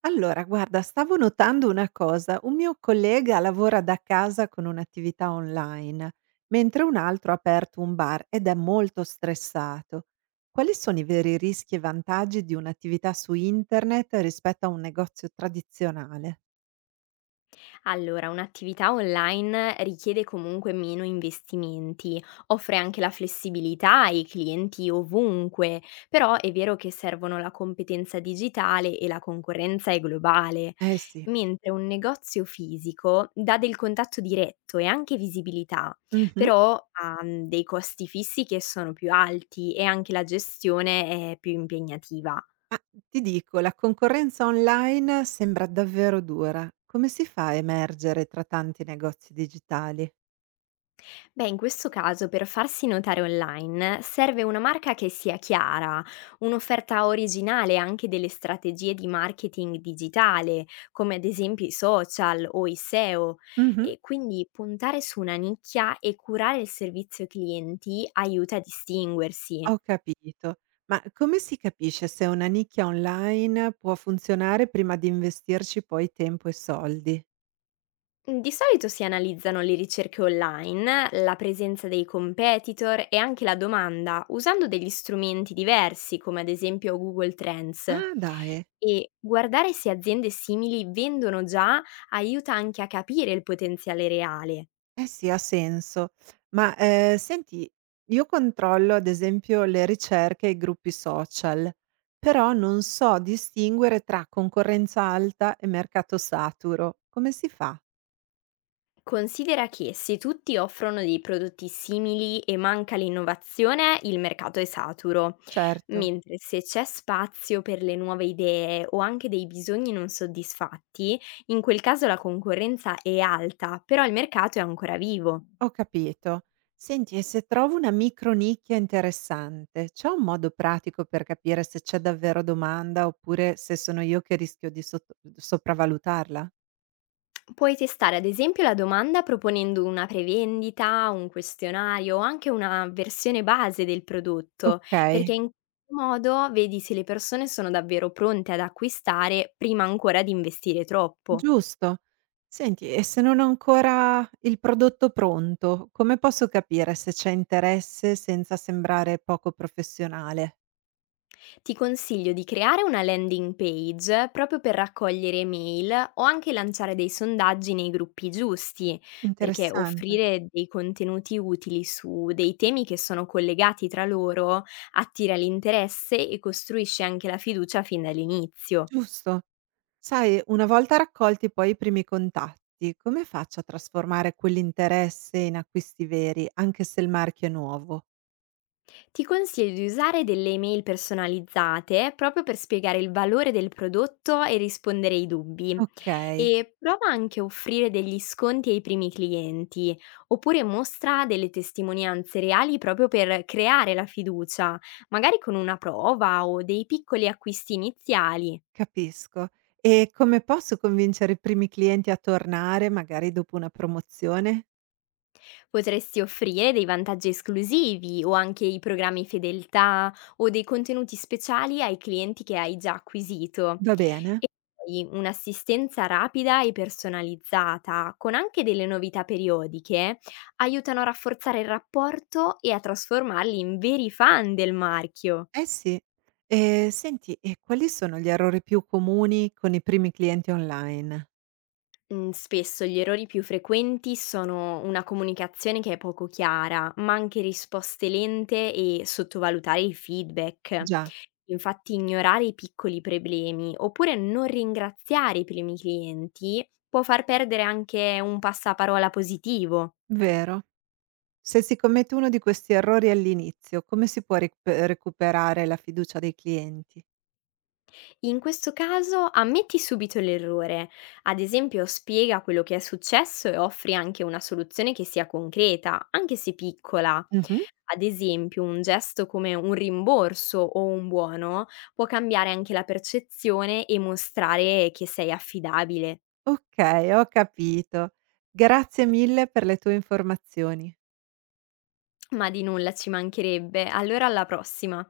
Allora, guarda, stavo notando una cosa. Un mio collega lavora da casa con un'attività online, mentre un altro ha aperto un bar ed è molto stressato. Quali sono i veri rischi e vantaggi di un'attività su internet rispetto a un negozio tradizionale? Allora, un'attività online richiede comunque meno investimenti, offre anche la flessibilità ai clienti ovunque, però è vero che servono la competenza digitale e la concorrenza è globale, Eh sì. mentre un negozio fisico dà del contatto diretto e anche visibilità, Mhm. però ha dei costi fissi che sono più alti e anche la gestione è più impegnativa. Ma ti dico, la concorrenza online sembra davvero dura. Come si fa a emergere tra tanti negozi digitali? Beh, in questo caso per farsi notare online serve una marca che sia chiara, un'offerta originale anche delle strategie di marketing digitale, come ad esempio i social o i SEO, e O. Mhm. E quindi puntare su una nicchia e curare il servizio clienti aiuta a distinguersi. Ho capito. Ma come si capisce se una nicchia online può funzionare prima di investirci poi tempo e soldi? Mhmm, Di solito si analizzano le ricerche online, la presenza dei competitor e anche la domanda, usando degli strumenti diversi come ad esempio Google Trends. Ah dai, E guardare se aziende simili vendono già aiuta anche a capire il potenziale reale. eh sì, ha senso. Ma, senti, io controllo ad esempio le ricerche e i gruppi social, però non so distinguere tra concorrenza alta e mercato saturo. Come si fa? Considera che se tutti offrono dei prodotti simili e manca l'innovazione, il mercato è saturo, Certo. mentre se c'è spazio per le nuove idee o anche dei bisogni non soddisfatti, in quel caso la concorrenza è alta, però il mercato è ancora vivo. Ho capito. Senti, e se trovo una micronicchia interessante, c'è un modo pratico per capire se c'è davvero domanda oppure se sono io che rischio di sopravvalutarla? Puoi testare ad esempio la domanda proponendo una prevendita, un questionario o anche una versione base del prodotto, Ok, perché in questo modo vedi se le persone sono davvero pronte ad acquistare prima ancora di investire troppo. giusto. Senti, e se non ho ancora il prodotto pronto, come posso capire se c'è interesse senza sembrare poco professionale? Ti consiglio di creare una landing page proprio per raccogliere email o anche lanciare dei sondaggi nei gruppi giusti, perché Interessante. offrire dei contenuti utili su dei temi che sono collegati tra loro attira l'interesse e costruisce anche la fiducia fin dall'inizio. Giusto. Sai, una volta raccolti poi i primi contatti, come faccio a trasformare quell'interesse in acquisti veri, anche se il marchio è nuovo? Ti consiglio di usare delle email personalizzate proprio per spiegare il valore del prodotto e rispondere ai dubbi. Okay, E prova anche a offrire degli sconti ai primi clienti, oppure mostra delle testimonianze reali proprio per creare la fiducia, magari con una prova o dei piccoli acquisti iniziali. capisco. E come posso convincere i primi clienti a tornare, magari dopo una promozione? Potresti offrire dei vantaggi esclusivi o anche i programmi fedeltà o dei contenuti speciali ai clienti che hai già acquisito. Va bene? E poi un'assistenza rapida e personalizzata, con anche delle novità periodiche, aiutano a rafforzare il rapporto e a trasformarli in veri fan del marchio. Eh sì. E senti, e quali sono gli errori più comuni con i primi clienti online? Mhmm, Spesso gli errori più frequenti sono una comunicazione che è poco chiara, ma anche risposte lente e sottovalutare il feedback. Già, Infatti ignorare i piccoli problemi oppure non ringraziare i primi clienti può far perdere anche un passaparola positivo. vero. Se si commette uno di questi errori all'inizio, come si può recuperare la fiducia dei clienti? In questo caso ammetti subito l'errore, ad esempio spiega quello che è successo e offri anche una soluzione che sia concreta, anche se piccola. Mh-mh. Ad esempio, un gesto come un rimborso o un buono può cambiare anche la percezione e mostrare che sei affidabile. Okay, ho capito. Grazie mille per le tue informazioni. Ma di nulla, ci mancherebbe. Allora, alla prossima.